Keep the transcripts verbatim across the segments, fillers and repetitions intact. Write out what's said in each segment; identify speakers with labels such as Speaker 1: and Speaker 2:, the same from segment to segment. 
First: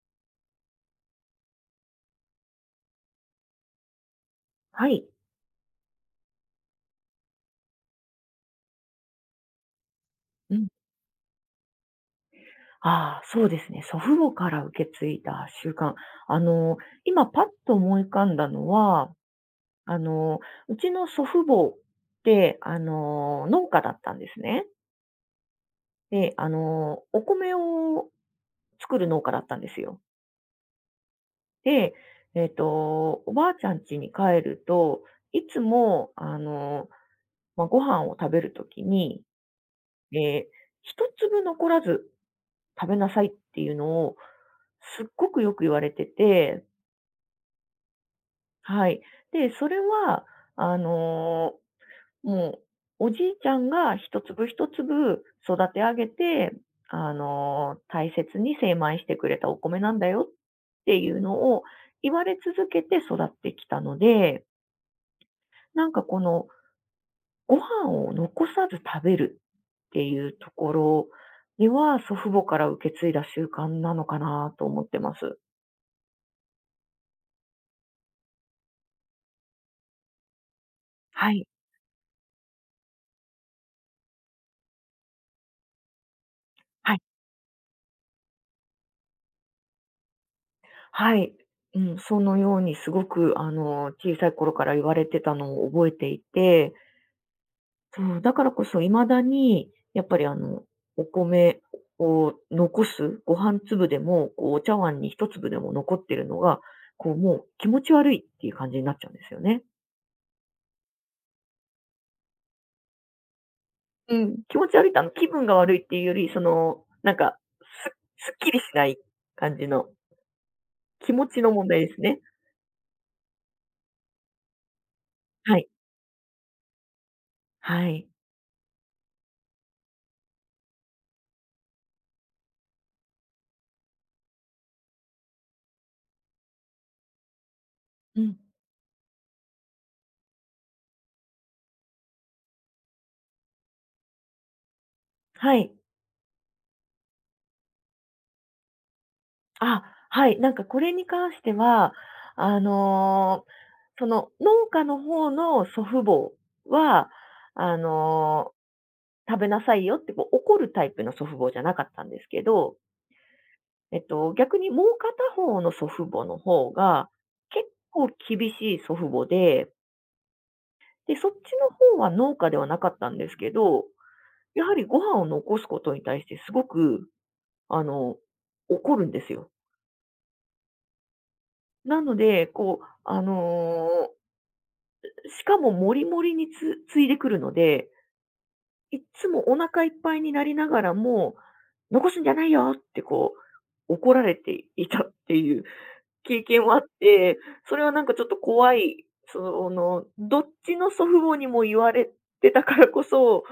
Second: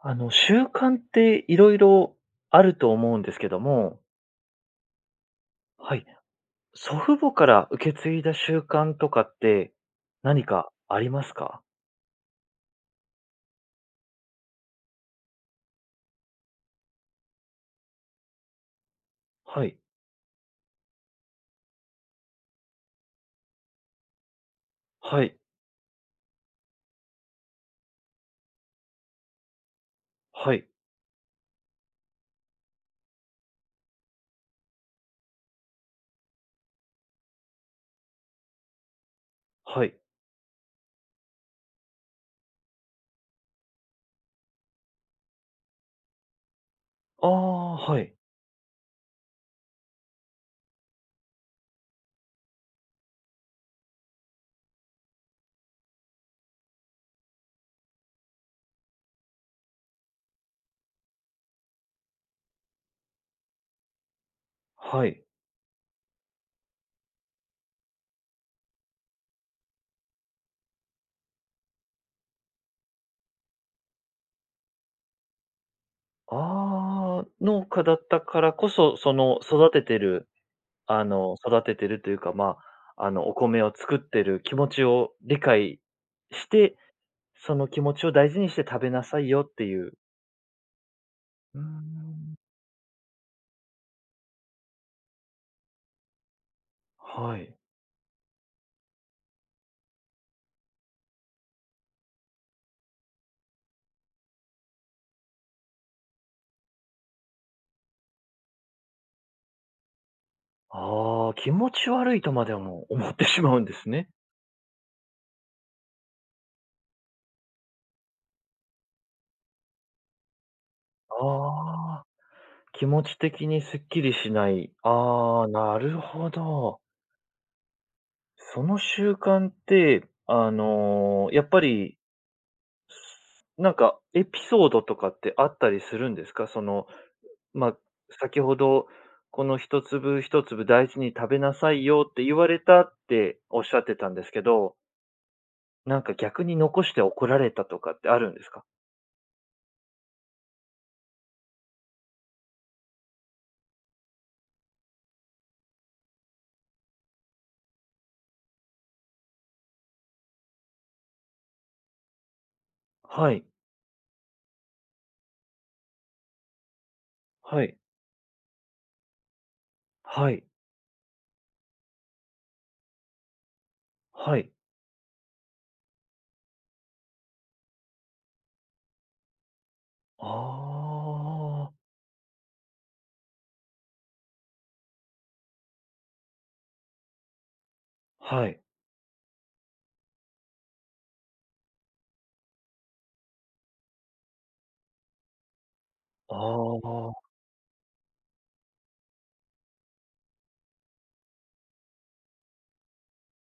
Speaker 1: あの、習慣っていろいろあると思うんですけども、
Speaker 2: はい。
Speaker 1: はい、祖父母から受け継いだ習慣とかって何
Speaker 2: うん。
Speaker 1: かありますか？
Speaker 2: ああ、そうですね。祖父母から受け継いだ習慣。あの、今パッと思い浮かんだのは、
Speaker 1: はい、
Speaker 2: あの、うちの祖父母って、あの、農家だったんですね。
Speaker 1: はい、
Speaker 2: で、あの、お米を作る農家だったんですよ。
Speaker 1: はい、
Speaker 2: で、えっ、と、おばあちゃん家に帰ると、いつも、あの、まあ、ご飯を食べるときに、
Speaker 1: はい。
Speaker 2: えー一粒残らず食べなさいっていうのを、すっごくよく言われてて、
Speaker 1: ああ、はい、
Speaker 2: はい。で、それは、あの、もう、おじいちゃんが一粒一粒育て上げて、あの、大切に精米してくれたお米なんだよっていうのを言われ続けて育ってきたので、
Speaker 1: はい。
Speaker 2: なんかこの、ご飯を残さず食べるっていうところには、祖父母から受け継いだ習慣なのかなと思ってます。
Speaker 1: ああ、農家だったからこそ、その育ててる、あ
Speaker 2: は
Speaker 1: の、
Speaker 2: い。
Speaker 1: 育ててるというか、まあ、あの、お米を作ってる気持ちを理解して、
Speaker 2: はい。
Speaker 1: その気持ちを大事にして食べなさいよっていう。
Speaker 2: はい。
Speaker 1: うー
Speaker 2: うん、そ
Speaker 1: ん、
Speaker 2: のようにすごく、あの、小さい頃から言われてたのを覚えていて、
Speaker 1: はい。
Speaker 2: そう、だからこそ未だに、やっぱりあの、お米を残す、ご飯粒でも、こう、お茶碗に一粒でも残ってるのが、こう、もう気持ち悪いっていう感じになっちゃうんですよね。
Speaker 1: ああ、気持ち悪いとまでも思ってしまうんですね。
Speaker 2: うん。気持ち悪いって、あの、気分が悪いっていうより、その、なんか、すすっきりしない感じの、気持ちの問題です
Speaker 1: ああ、
Speaker 2: ね。
Speaker 1: 気持ち的にすっきりしない。ああ、
Speaker 2: はい。
Speaker 1: なるほど。
Speaker 2: はい。
Speaker 1: その習慣って、あの、やっぱり、なんかエピソードとかってあったりするんですか？その、まあ、
Speaker 2: うん。
Speaker 1: 先ほど、この一粒一粒大事に食べなさいよって言われたっておっしゃってたんですけど、
Speaker 2: はい。
Speaker 1: なんか逆に残して怒られたとかってあるんですか？
Speaker 2: あ、はい。なんかこれに関しては、あの、その農家の方の祖父母は、あの、食べなさいよってこう怒るタイプの祖父母じゃなかったんですけど、
Speaker 1: はい、
Speaker 2: えっと、逆にもう片方の祖父母の方が、
Speaker 1: は
Speaker 2: 結
Speaker 1: い、
Speaker 2: 構厳しい祖父母で、
Speaker 1: はい、
Speaker 2: で、そっちの方は農家ではなかったんですけど、
Speaker 1: はい。
Speaker 2: やはりご飯を残すことに対してすごく、あの、怒るんですよ。
Speaker 1: ああ、
Speaker 2: なので、こう、あのーしかももりもりにつついでくるので、
Speaker 1: はい。
Speaker 2: いっつもお腹いっぱいになりながらも、残すんじゃないよってこう、怒られていたっていう
Speaker 1: あ
Speaker 2: 経験はあっ
Speaker 1: あ、
Speaker 2: て、それはなんかちょっと怖い、その、どっちの祖父母にも言われてたからこそ、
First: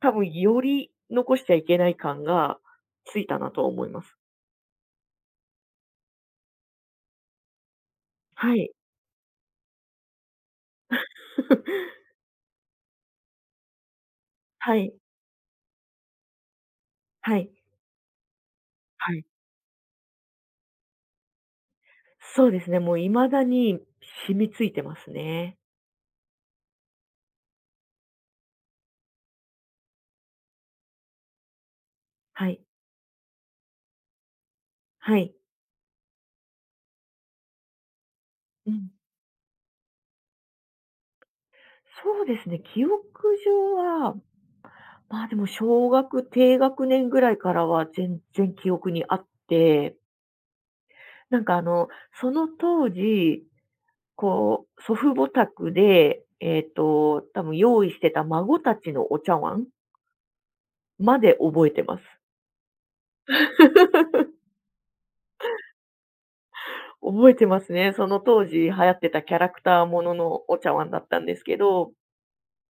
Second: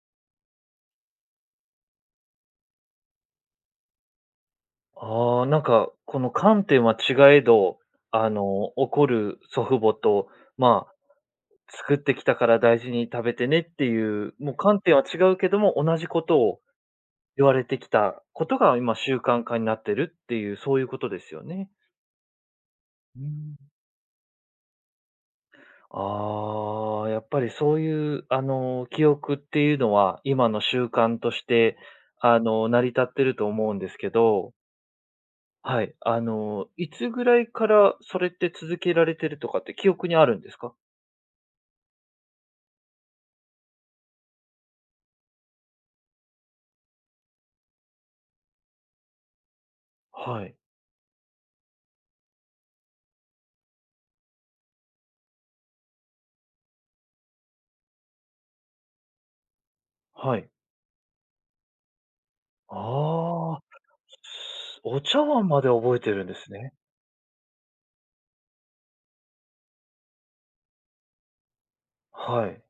Speaker 2: 多分より残しちゃいけない感がついたなとは思います。
Speaker 1: ああ、なんか、この観点は違えど、あ
Speaker 2: は
Speaker 1: の、
Speaker 2: い。
Speaker 1: 怒る祖父母と、まあ、作 ってきたから大事に食べてねっていう、もう
Speaker 2: は
Speaker 1: 観
Speaker 2: い。
Speaker 1: 点は違うけども、同じことを
Speaker 2: は
Speaker 1: 言
Speaker 2: い。
Speaker 1: われてきたことが今
Speaker 2: は
Speaker 1: 習
Speaker 2: い。
Speaker 1: 慣化になってるっていう、そういうことですよね。
Speaker 2: そうですね、もう
Speaker 1: う
Speaker 2: 未だ
Speaker 1: ん。
Speaker 2: に染みついてますね。
Speaker 1: ああ、やっぱりそういう、あの、記憶っていうのは、今の習慣として、あ
Speaker 2: はい。
Speaker 1: の、成り立ってると思うんですけど
Speaker 2: はい。
Speaker 1: はい。あの、いつぐらいからそれって
Speaker 2: う
Speaker 1: 続
Speaker 2: ん。
Speaker 1: けられてるとかって記憶にあるんですか？
Speaker 2: そうですね、記憶上は、まあ、でも小学低学年ぐらいからは全然記憶にあって、
Speaker 1: はい。
Speaker 2: なんかあの、その当時、こう、祖父母宅で、えっと、多分用意してた孫たちのお茶碗
Speaker 1: はい。
Speaker 2: まで覚えてます。
Speaker 1: ああ。お茶碗まで覚えてるんですね。
Speaker 2: 覚えてますね。その当時流行ってたキャラクターもののお茶碗だったんですけど、
Speaker 1: はい。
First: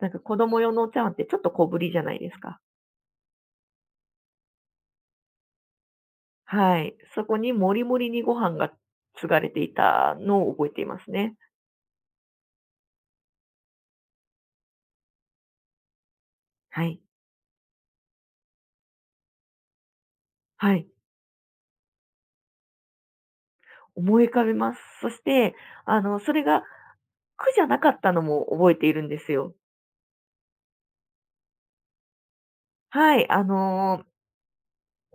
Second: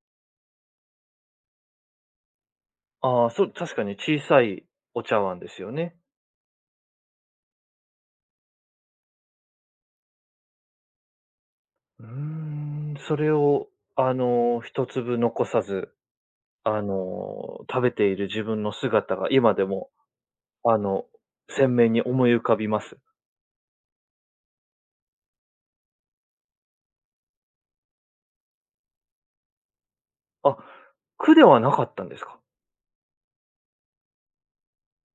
Speaker 2: なんか子供用のお茶碗ってちょっと小ぶりじゃないですか。
Speaker 1: ああ、そう、確かに小さいお茶碗ですよね。
Speaker 2: はい。そこにもりもりにご飯が継がれていたのを覚えていますね。
Speaker 1: うーん、それを、あの、一粒残さず、あ
Speaker 2: はい。
Speaker 1: の、食べている自分の姿が今でも、
Speaker 2: は
Speaker 1: あ
Speaker 2: い。
Speaker 1: の、鮮明に思い浮かびます。
Speaker 2: 思い浮かべます。そして、あの、それが苦じゃなかったのも覚えているんですよ。
Speaker 1: あ、苦ではなかったんですか？
Speaker 2: はい。あの、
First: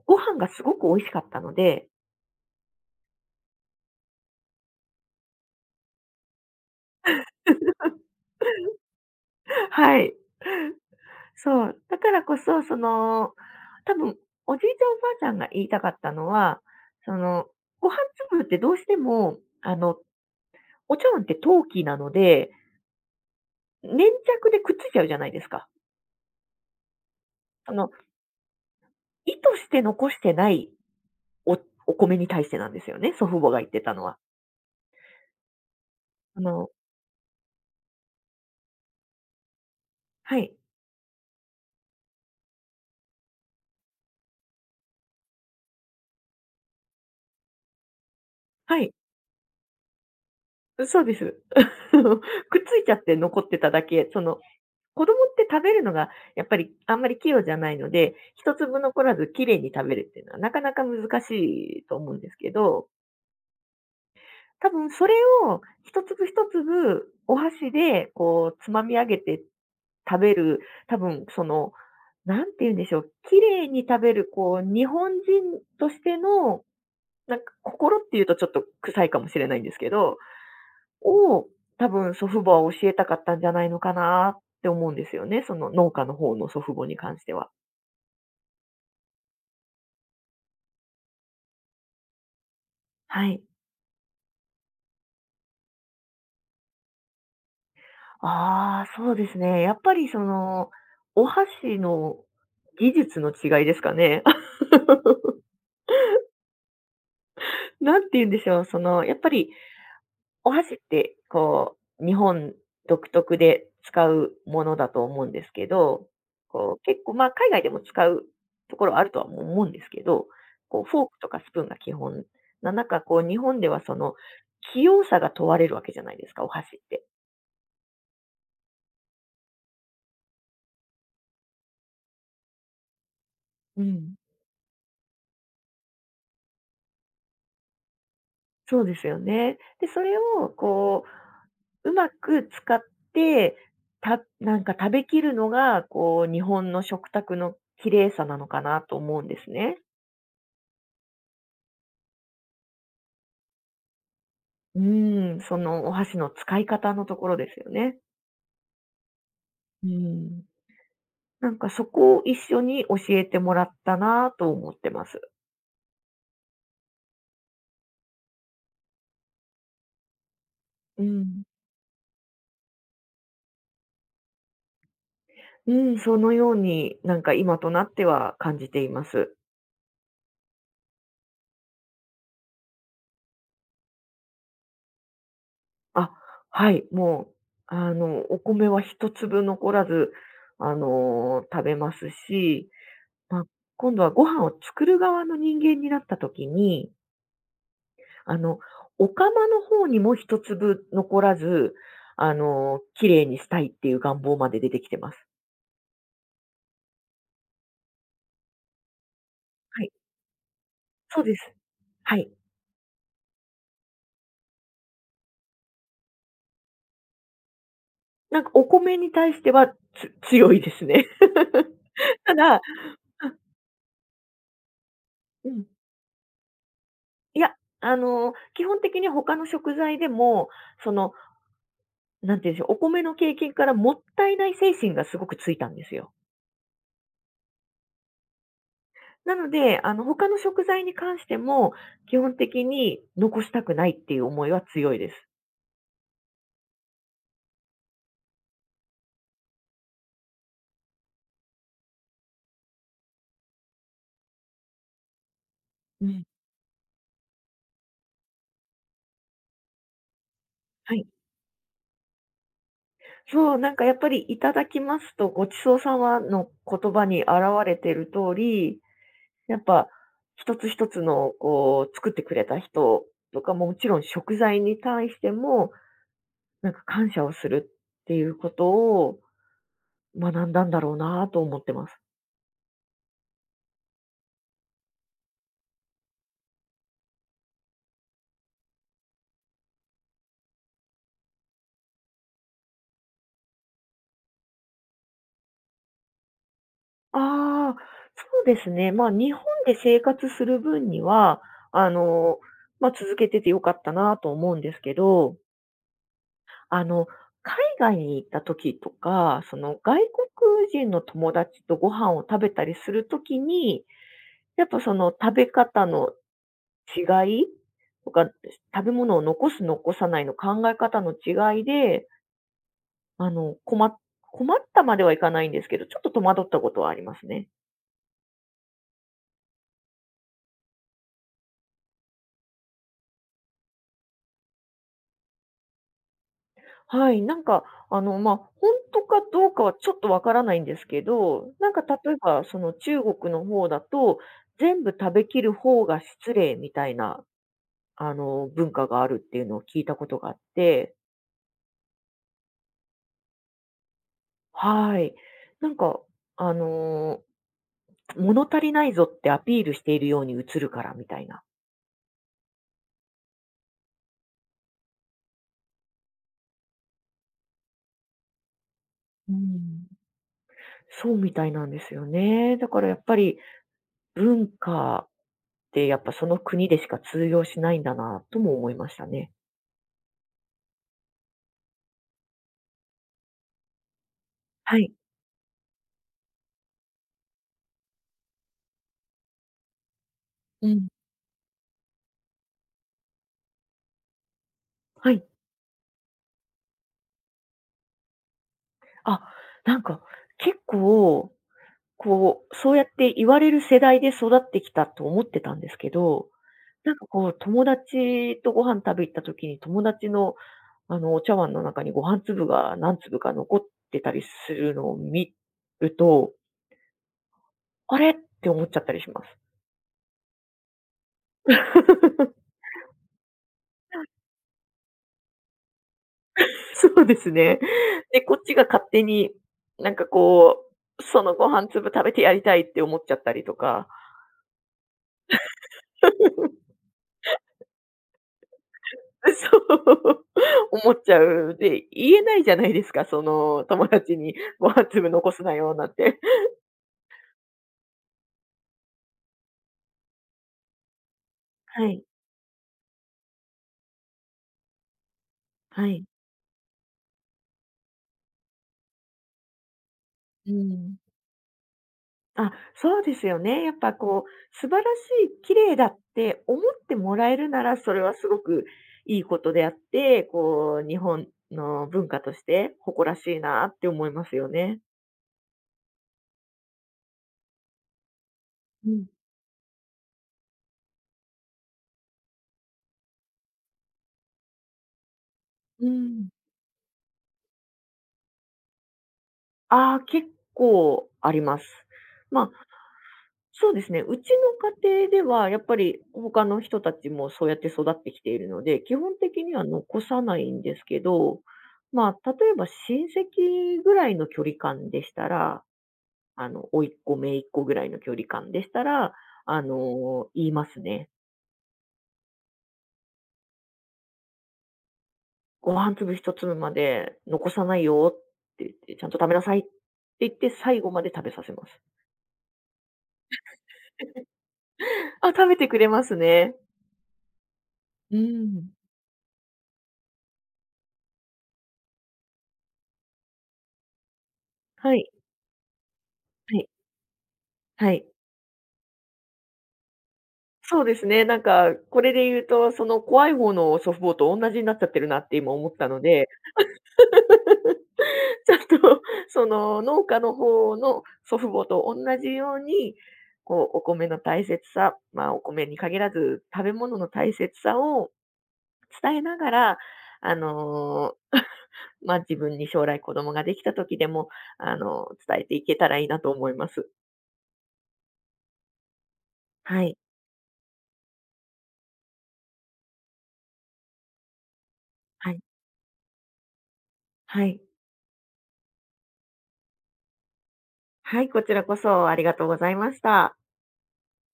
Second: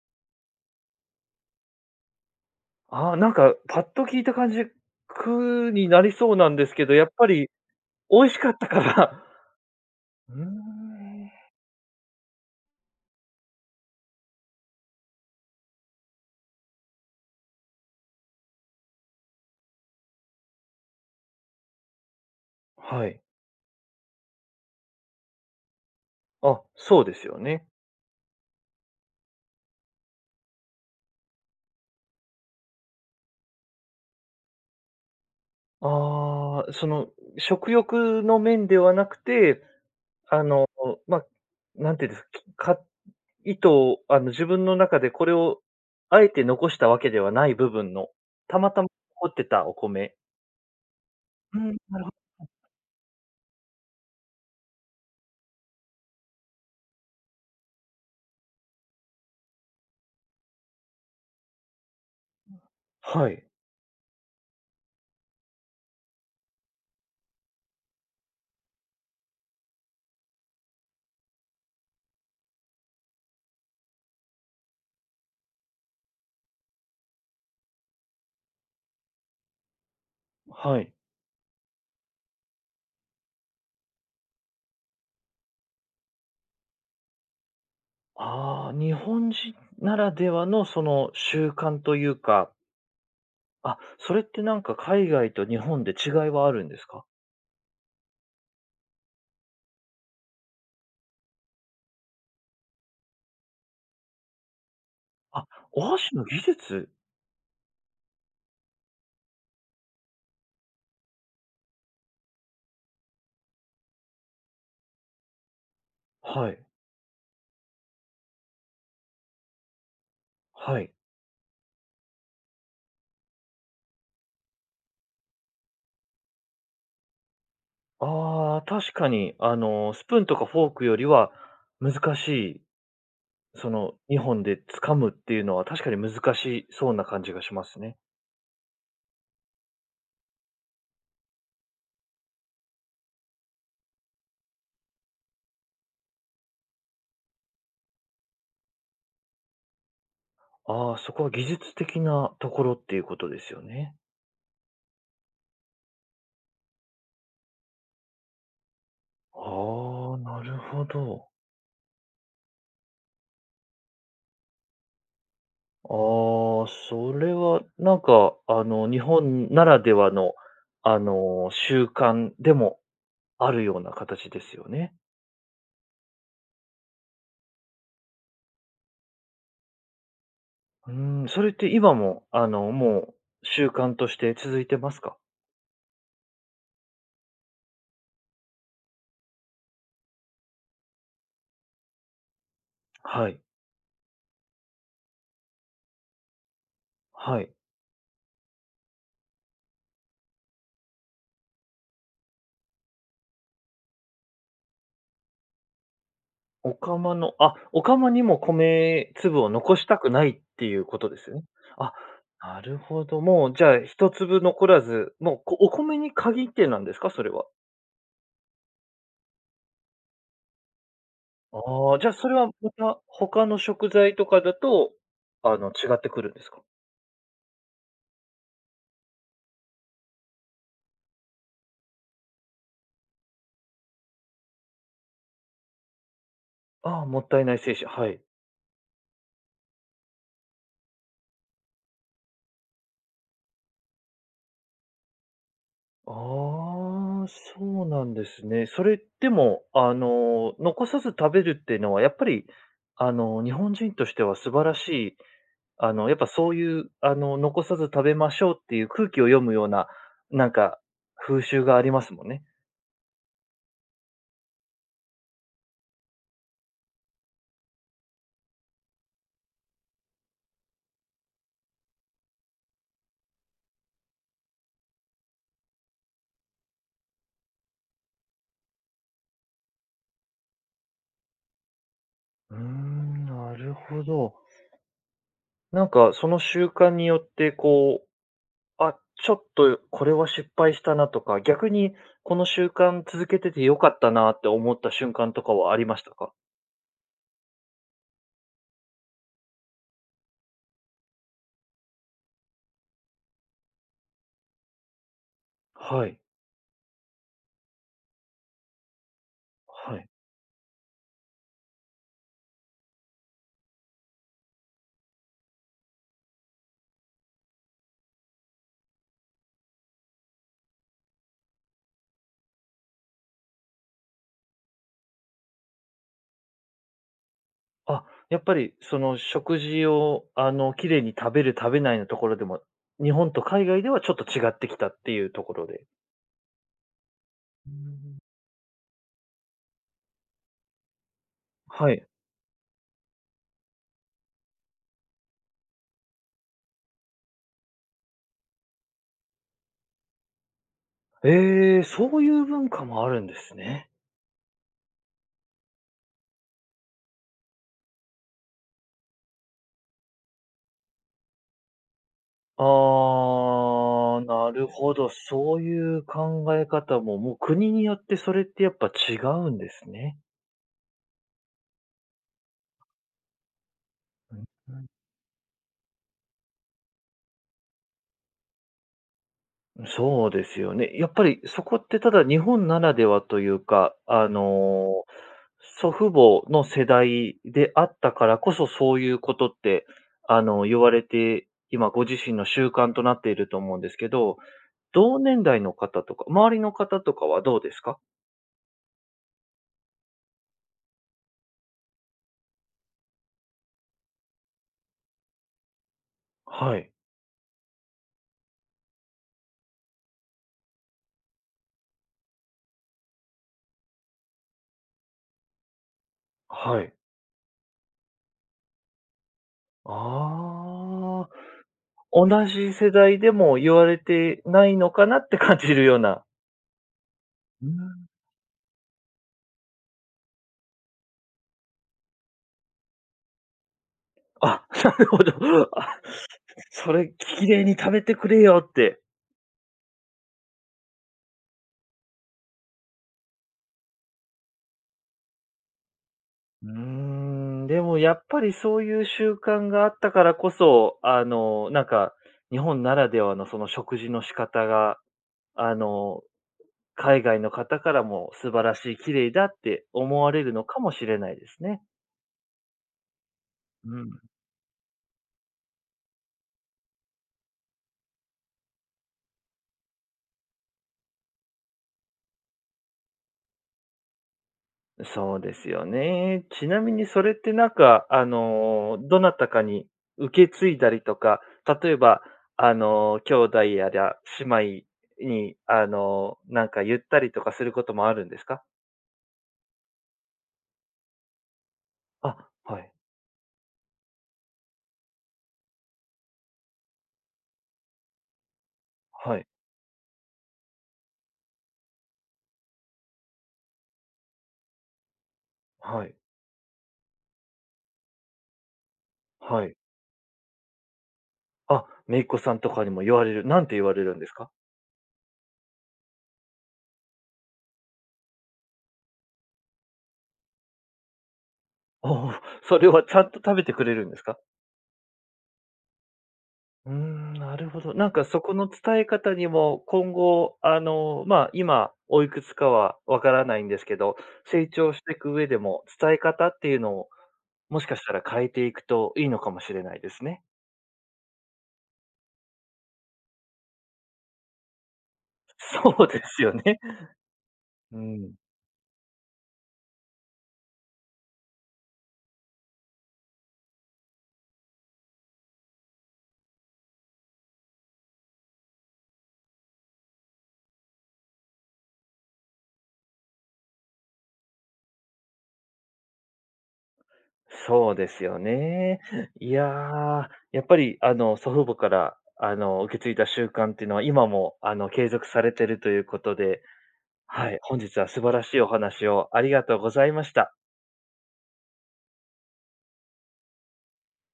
Speaker 2: ご飯がすごく美味しかったので、
Speaker 1: ああ、なんか、パッと聞いた感じ、苦になりそうなんですけど、やっぱり美味しかったから。
Speaker 2: はい。
Speaker 1: うーん。
Speaker 2: そう。だからこそ、その、多分、おじいちゃんおばあちゃんが言いたかったのは、その、ご飯粒ってどうしても、あの、お茶碗って陶器なので、
Speaker 1: はい。
Speaker 2: 粘着でくっついちゃうじゃないですか。
Speaker 1: あ、そうですよね。
Speaker 2: その意図して残してないおお米に対してなんですよね、祖父母が言ってたのは。あ
Speaker 1: あ
Speaker 2: の
Speaker 1: あ、その、食欲の面ではなくて、
Speaker 2: は
Speaker 1: あ
Speaker 2: い、
Speaker 1: の、ま、なんていうんですか、か意図を、あの、自分の中でこれをあえて残したわけではない部分の、たま
Speaker 2: は
Speaker 1: たま
Speaker 2: い、
Speaker 1: 残ってたお米。
Speaker 2: そうです。
Speaker 1: うん、なるほ
Speaker 2: くっついちゃって残ってただけ、その、子供って食べるのがやっぱりあんまり器用じゃないので、一粒残らずきれいに食べるっていうのはなかなか難しいと思うんですけど、
Speaker 1: はい、
Speaker 2: 多分それを一粒一粒お箸でこうつまみ上げてっ食べる、多分その、なんて言うんでしょう、綺麗に食べるこう日本人としての、なんか心っていうとちょっと臭いかもしれないんですけど、
Speaker 1: はい。
Speaker 2: を多分祖父母は教えたかったんじゃないのかなって思うんですよね、その農家の方の祖父母に関しては。
Speaker 1: ああ、日本人ならではのその習慣というか、
Speaker 2: はい。
Speaker 1: あ、それってなんか海外と日本で違いはあるんですか？
Speaker 2: ああ、そうですね。やっぱりその、お箸の技術の違いですかね。
Speaker 1: あ、お箸の技術？
Speaker 2: 何て言うんでしょう、そのやっぱりお箸って、こう、日本独特で使うものだと思うんですけど、
Speaker 1: はい、
Speaker 2: こう、結構、ま、海外でも使うところあるとは思うんですけど、
Speaker 1: は
Speaker 2: こう、
Speaker 1: い。
Speaker 2: フォークとかスプーンが基本な中、こう、日本では、その、器用さが問われるわけじゃないですか、お箸って。
Speaker 1: ああ、確かに、あの、スプーンとかフォークよりは難しい、そ
Speaker 2: う
Speaker 1: の、
Speaker 2: ん。
Speaker 1: にほんで掴むっていうのは確かに難しそうな感じがしますね。
Speaker 2: そうですよね。で、それを、こう、うまく使って、たなんか食べきるのが、こう、日本の食卓の綺麗さなのかなと思うんですね。
Speaker 1: ああ、そこは技術的なところっていうことですよね。
Speaker 2: うーん、そのお箸の使い方のところですよね。う
Speaker 1: ああ、な
Speaker 2: ん。
Speaker 1: るほど。
Speaker 2: なんかそこを一緒に教えてもらったなと思ってます。
Speaker 1: ああ、それはなんか、あの、日本ならではの、あ
Speaker 2: うん。
Speaker 1: の、習慣でもあるような形ですよね。
Speaker 2: うん、そのようになんか今となっては感じています。
Speaker 1: うん、それって今も、あの、もう習慣として続いてますか？
Speaker 2: あ、はい、もう、あの、お米は一粒残らず、あの、食べますし、
Speaker 1: はい、
Speaker 2: まあ、今度はご飯を作る側の人間になった時に
Speaker 1: はい。
Speaker 2: あの、お釜の方にも一粒残らず、あの、綺麗にしたいっていう願望まで出てきてます。
Speaker 1: お釜のあ、お釜にも米粒を残
Speaker 2: は
Speaker 1: し
Speaker 2: い。
Speaker 1: たくないっていうことで
Speaker 2: そう
Speaker 1: す
Speaker 2: で
Speaker 1: よね。
Speaker 2: す。
Speaker 1: あ、
Speaker 2: はい。
Speaker 1: なるほど。もうじゃあ一粒残らず、もう、こお米に限ってなんですか？それは。
Speaker 2: なんかお米に対しては、つ強いですね。
Speaker 1: ああ、じゃあ、そ
Speaker 2: た
Speaker 1: れは
Speaker 2: だ
Speaker 1: また他の食材とかだと、
Speaker 2: う
Speaker 1: あ
Speaker 2: ん。
Speaker 1: の、違ってくるんですか？
Speaker 2: いや、あの、基本的に他の食材でも、その、なんていうんでしょう、お米の経験からもったいない精神がすごくついたんですよ。
Speaker 1: ああ、もったいない精神、はい。
Speaker 2: なので、あの、他の食材に関しても、基本的に残したくないっていう思いは強いです。
Speaker 1: ああ、そうなんですね。それでも、あの、残さず食べるっていうのはやっぱり、あの、日本人としては素晴らしい、あ
Speaker 2: う
Speaker 1: の、やっ
Speaker 2: ん。
Speaker 1: ぱそういう、あの、残さず食べましょうっていう空気を読むような、なんか
Speaker 2: はい。
Speaker 1: 風習がありますもんね。
Speaker 2: そう、なんかやっぱりいただきますと、ごちそうさまの言葉に表れている通り、やっぱ一つ一つのこう作ってくれた人とかも、もちろん食材に対しても、なんか感謝をするっていうことを学んだんだろうなと思ってます。
Speaker 1: うーん、なるほど。なんかその習慣によってこあ、ちょっとこれは失敗したなとか、逆にこの習慣続けてて良かったなって思った瞬間とかはありましたか？
Speaker 2: ああ、そうですね。まあ日本で生活する分には、あの、まあ続けててよかったなと思うんですけど、
Speaker 1: はい。
Speaker 2: あの、海外に行った時とか、その
Speaker 1: は
Speaker 2: 外
Speaker 1: い。
Speaker 2: 国人の友達とご飯を食べたりする時に、やっぱその食べ方の違いとか、食べ物を残す残さないの考え方の違いで、あの、困っ困ったまではいかないんですけど、ちょっと戸惑ったことはありますね。
Speaker 1: あ、やっぱりその食事をあの、綺麗に食べる食べないのところでも、日本と海外ではちょっと違ってきたっていうところで。
Speaker 2: はい、なんか、
Speaker 1: う
Speaker 2: あの、
Speaker 1: ん。
Speaker 2: ま、あ本当かどうかはちょっとわからないんですけど、なんか
Speaker 1: はい。
Speaker 2: 例えばその中国の方だと、全部食べきる方が失礼みたいなあの、文化があるっていうのを聞いたことがあって、
Speaker 1: ええ、そういう文化もあるんですね。
Speaker 2: はい。なんか、あの、物足りないぞってアピールしているように映るからみたいな。
Speaker 1: ああ、なるほど、そういう考え方も、もう国によってそれってやっぱ違
Speaker 2: う
Speaker 1: うんで
Speaker 2: ん。
Speaker 1: すね。
Speaker 2: そうみたいなんですよね。だからやっぱり文
Speaker 1: う
Speaker 2: 化ってやっぱその国でしか通用しないんだなとも思いましたね。
Speaker 1: ん、そうですよね。やっぱりそこってただ日本ならではというか、あ
Speaker 2: はい。
Speaker 1: の、祖父母の世代であったからこそ、そういうことって、あの、
Speaker 2: う
Speaker 1: 言
Speaker 2: ん。
Speaker 1: われて、今ご自身の習慣となっていると思うんですけど、
Speaker 2: は
Speaker 1: 同
Speaker 2: い。
Speaker 1: 年代の方とか、周りの方とかはどうですか？
Speaker 2: あ、なんか結構、こう、そうやって言われる世代で育ってきたと思ってたんですけど、
Speaker 1: はい、
Speaker 2: なんかこう、友達とご飯食べ行った時に、友達の、あの、お茶碗の中にご飯粒が何粒か残ってたりするのを見ると、
Speaker 1: はい。
Speaker 2: あれ？って思っちゃったりします。
Speaker 1: ああ、同 じ世代でも言われてないのかなって感じるような。
Speaker 2: そうですね。で、こっちが勝手に、なんかこう、そのご飯粒食べてやりたいって思っちゃったりとか、
Speaker 1: あ、なるほど。あ、それ綺麗に食べてくれよって。
Speaker 2: そう、思っちゃう。で、言えないじゃないですか、その友達にご飯粒残すなよなんて。
Speaker 1: うーん、でもやっぱりそういう習慣があったからこそ、あの、な
Speaker 2: は
Speaker 1: ん
Speaker 2: い、
Speaker 1: か、日本ならではのその食事の仕方が、あ
Speaker 2: はい。
Speaker 1: の、海外の方からも素晴らしい、綺麗だって思われ
Speaker 2: う
Speaker 1: るのかも
Speaker 2: ん。
Speaker 1: しれないですね。
Speaker 2: あ、そうですよね。やっぱ
Speaker 1: うん。
Speaker 2: こう、素晴らしい、綺麗だって思ってもらえるなら、それはすごくいいことであって、こう、日本の文化として誇らしいなって思いますよね。
Speaker 1: そうですよね。ちなみにそれってなんか、あ
Speaker 2: う
Speaker 1: の、
Speaker 2: ん。
Speaker 1: どなたかに受け継いだりとか、例えば、あの、兄弟やら姉妹に、
Speaker 2: う
Speaker 1: あ
Speaker 2: ん。
Speaker 1: の、なんか言ったりとかすることもあるんですか？
Speaker 2: ああ、結構あります。
Speaker 1: あ、
Speaker 2: ま
Speaker 1: は
Speaker 2: あ、
Speaker 1: い、
Speaker 2: そうですね。うちの家庭では、やっぱり他の人たちもそうやって育ってきているので、基本
Speaker 1: は
Speaker 2: 的
Speaker 1: い、
Speaker 2: には残さないんですけど、まあ、例えば親戚ぐらいの距離感でしたら、
Speaker 1: はい、
Speaker 2: あの、甥っ子、姪っ子ぐらいの距離感でしたら、あ
Speaker 1: はい。
Speaker 2: の、言いますね。
Speaker 1: あ、姪っ子さんとかにも言われる。なんて言われるんですか？
Speaker 2: ご飯粒一粒まで残さないよって言って、ちゃんと食べなさいって言って、最後まで食べさせます。
Speaker 1: おお、それはちゃんと食べてくれるんですか？
Speaker 2: あ、食べてくれますね。
Speaker 1: うーん、なるほど。なん
Speaker 2: う
Speaker 1: かそこの
Speaker 2: ん。
Speaker 1: 伝え方にも、今後、あの、まあ、今おいくつかはわからないんですけど、成長
Speaker 2: は
Speaker 1: し
Speaker 2: い、
Speaker 1: ていく上でも、伝え方
Speaker 2: は
Speaker 1: って
Speaker 2: い、
Speaker 1: いうのを、もし
Speaker 2: は
Speaker 1: か
Speaker 2: い。
Speaker 1: したら変えていくといいのかもしれないですね。
Speaker 2: そうですね、なんか、これで言うと、その怖い方の祖父母と同じになっちゃってるなって今 思った
Speaker 1: そ
Speaker 2: の
Speaker 1: うで
Speaker 2: で
Speaker 1: すよね。うん。
Speaker 2: ちょっと、その、農家の方の祖父母と同じように、こう、お米の大切さ、まあ、お米に限らず、食べ物の大切さを伝えながら、あの、まあ、自分に将来子供ができた時でも、あの、伝えていけたらいいなと思います。
Speaker 1: そうですよね。いや
Speaker 2: はい。
Speaker 1: ー、やっぱり、あの、祖父母から、あの、受け継いだ習慣っていうのは、今も、あの、継続
Speaker 2: はい。
Speaker 1: されてるということで、
Speaker 2: は
Speaker 1: はい、
Speaker 2: い。
Speaker 1: 本日は素晴らしいお話をありがとうございました。
Speaker 2: はい、こちらこそありがとうございました。